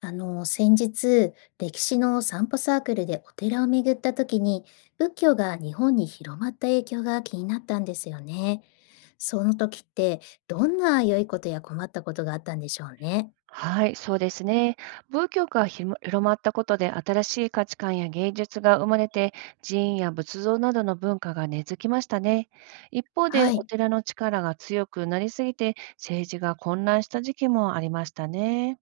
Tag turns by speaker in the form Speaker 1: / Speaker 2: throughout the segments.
Speaker 1: 先日、歴史の散歩サークルでお寺を巡った時に、仏教が日本に広まった影響が気になったんですよね。その時って、どんな良いことや困ったことがあったんでしょうね。
Speaker 2: はい、そうですね。仏教が広まったことで、新しい価値観や芸術が生まれて、寺院や仏像などの文化が根付きましたね。一方で、
Speaker 1: は
Speaker 2: お
Speaker 1: い。
Speaker 2: 寺の力が強くなりすぎて、政治が混乱した時期もありましたね。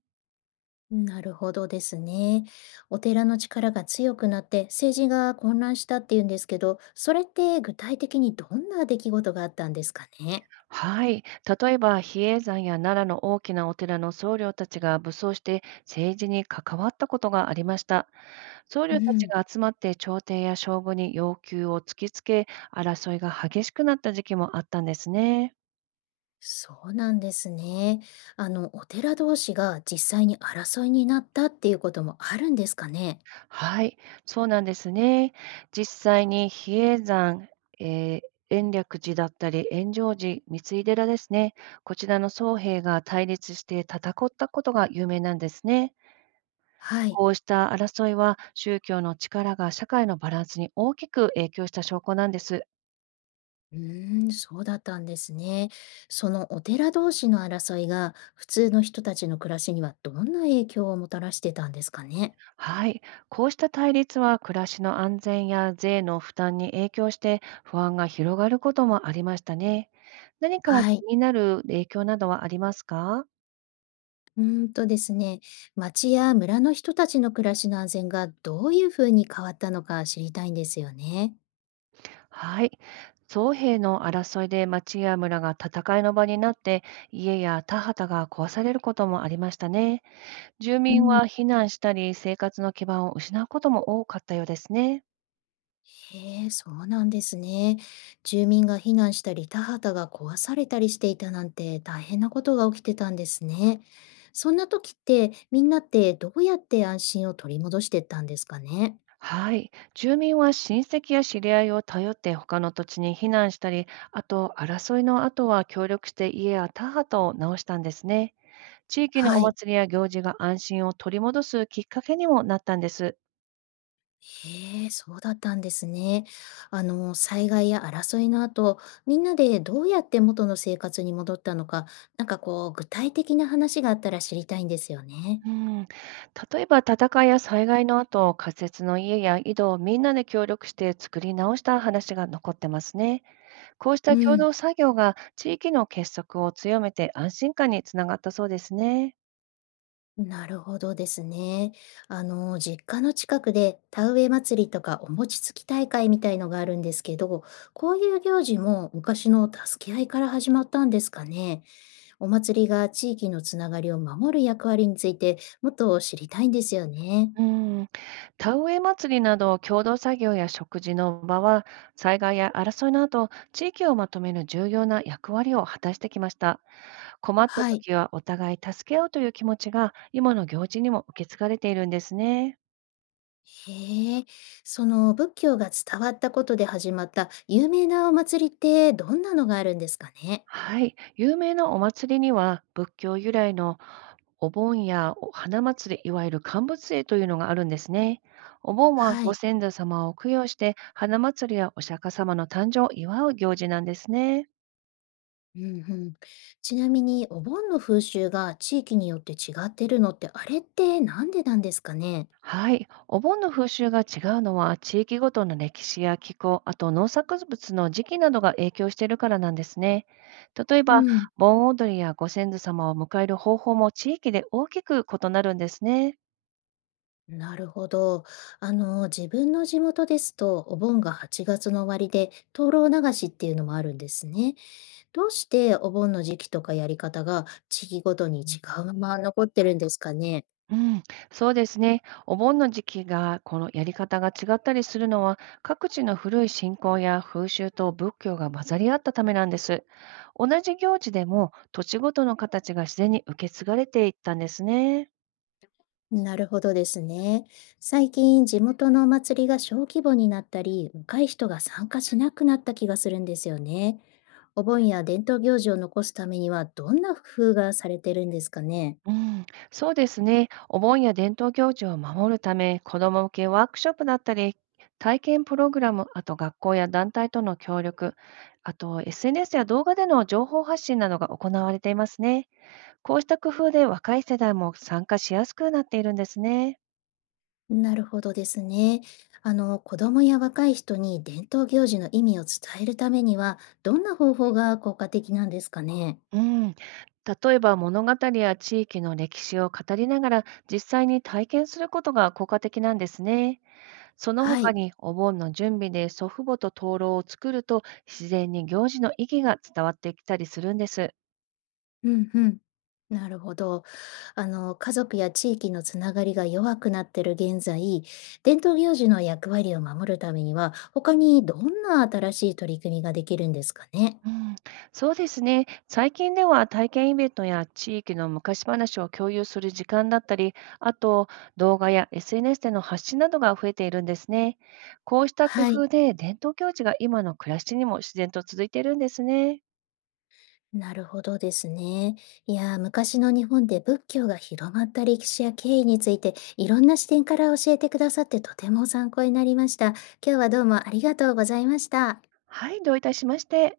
Speaker 1: なるほどですね。お寺の力が強くなって政治が混乱したっていうんですけど、それって具体的にどんな出来事があったんですかね。
Speaker 2: はい、例えば比叡山や奈良の大きなお寺の僧侶たちが武装して政治に関わったことがありました。僧
Speaker 1: う
Speaker 2: 侶たち
Speaker 1: ん。
Speaker 2: が集まって朝廷や将軍に要求を突きつけ、争いが激しくなった時期もあったんですね。
Speaker 1: そうなんですね。お寺同士が実際に争いになったっていうこともあるんですかね。
Speaker 2: はい、そうなんですね。実際に比叡山、えー延暦寺だったり、炎上寺、三井寺ですね。こちらの僧兵が対立して戦ったことが有名なんですね。
Speaker 1: はい。
Speaker 2: こうした争いは宗教の力が社会のバランスに大きく影響した証拠なんです。
Speaker 1: うーん、そうだったんですね。そのお寺同士の争いが普通の人たちの暮らしにはどんな影響をもたらしてたんですかね。
Speaker 2: はい。こうした対立は暮らしの安全や税の負担に影響して不安が広がることもありましたね。何か気
Speaker 1: はい。
Speaker 2: になる影響などはありますか？
Speaker 1: うーんとですね、町や村の人たちの暮らしの安全がどういうふうに変わったのか知りたいんですよね。
Speaker 2: はい。双兵の争いで町や村が戦いの場になって、家や田畑が壊されることもありましたね。住
Speaker 1: う
Speaker 2: 民
Speaker 1: ん。
Speaker 2: は避難したり、生活の基盤を失うことも多かったようですね。
Speaker 1: へえ、そうなんですね。住民が避難したり、田畑が壊されたりしていたなんて大変なことが起きてたんですね。そんな時ってみんなってどうやって安心を取り戻してったんですかね。
Speaker 2: はい。住民は親戚や知り合いを頼って他の土地に避難したり、あと争いの後は協力して家や田畑を直したんですね。地域の
Speaker 1: は
Speaker 2: お
Speaker 1: い。
Speaker 2: 祭りや行事が安心を取り戻すきっかけにもなったんです。
Speaker 1: へえ、そうだったんですね。災害や争いの後、みんなでどうやって元の生活に戻ったのか、具体的な話があったら知りたいんですよね。
Speaker 2: うん、例えば戦いや災害の後、仮設の家や井戸をみんなで協力して作り直した話が残ってますね。こうした
Speaker 1: う
Speaker 2: 共
Speaker 1: ん。
Speaker 2: 同作業が地域の結束を強めて安心感につながったそうですね。
Speaker 1: なるほどですね。実家の近くで田植え祭りとかお餅つき大会みたいのがあるんですけど、こういう行事も昔の助け合いから始まったんですかね。お祭りが地域のつながりを守る役割についてもっと知りたいんですよね。
Speaker 2: うん、田植え祭りなど共同作業や食事の場は、災害や争いの後、地域をまとめる重要な役割を果たしてきました。困った
Speaker 1: はい。
Speaker 2: 時はお互い助け合うという気持ちが今の行事にも受け継がれているんですね。
Speaker 1: へえ、その仏教が伝わったことで始まった有名なお祭りってどんなのがあるんですかね。
Speaker 2: はい、有名なお祭りには仏教由来のお盆やお花祭り、いわゆる乾物会というのがあるんですね。お盆は
Speaker 1: は
Speaker 2: ご
Speaker 1: い。
Speaker 2: 先祖様を供養して、花祭りやお釈迦様の誕生を祝う行事なんですね。
Speaker 1: うんうん、ちなみに、お盆の風習が地域によって違ってるのって、あれってなんでなんですかね。
Speaker 2: はい。お盆の風習が違うのは、地域ごとの歴史や気候、あと農作物の時期などが影響しているからなんですね。例え
Speaker 1: う
Speaker 2: ば、
Speaker 1: ん、
Speaker 2: 盆踊りやご先祖様を迎える方法も地域で大きく異なるんですね。
Speaker 1: なるほど。自分の地元ですと、お盆が8月の終わりで、灯籠流しっていうのもあるんですね。どうしてお盆の時期とかやり方が地域ごとにまま残ってるんですかね。
Speaker 2: うん、そうですね。お盆の時期が、このやり方が違ったりするのは、各地の古い信仰や風習と仏教が混ざり合ったためなんです。同じ行事でも、土地ごとの形が自然に受け継がれていったんですね。
Speaker 1: なるほどですね。最近、地元のお祭りが小規模になったり、若い人が参加しなくなった気がするんですよね。お盆や伝統行事を残すためには、どんな工夫がされてるんですかね。
Speaker 2: うん、そうですね。お盆や伝統行事を守るため、子ども向けワークショップだったり、体験プログラム、あと学校や団体との協力、あと SNS や動画での情報発信などが行われていますね。こうした工夫で若い世代も参加しやすくなっているんですね。
Speaker 1: なるほどですね。子供や若い人に伝統行事の意味を伝えるためには、どんな方法が効果的なんですかね。
Speaker 2: うん、例えば物語や地域の歴史を語りながら実際に体験することが効果的なんですね。その
Speaker 1: は
Speaker 2: 他
Speaker 1: い。
Speaker 2: にお盆の準備で祖父母と灯籠を作ると、自然に行事の意義が伝わってきたりするんです。
Speaker 1: うんうん。なるほど。家族や地域のつながりが弱くなっている現在、伝統行事の役割を守るためには、他にどんな新しい取り組みができるんですかね。
Speaker 2: うん、そうですね。最近では体験イベントや地域の昔話を共有する時間だったり、あと動画や SNS での発信などが増えているんですね。こうした工
Speaker 1: はい。
Speaker 2: 夫で伝統行事が今の暮らしにも自然と続いているんですね。
Speaker 1: なるほどですね。いやー、昔の日本で仏教が広まった歴史や経緯について、いろんな視点から教えてくださってとても参考になりました。今日はどうもありがとうございました。
Speaker 2: はい、どういたしまして。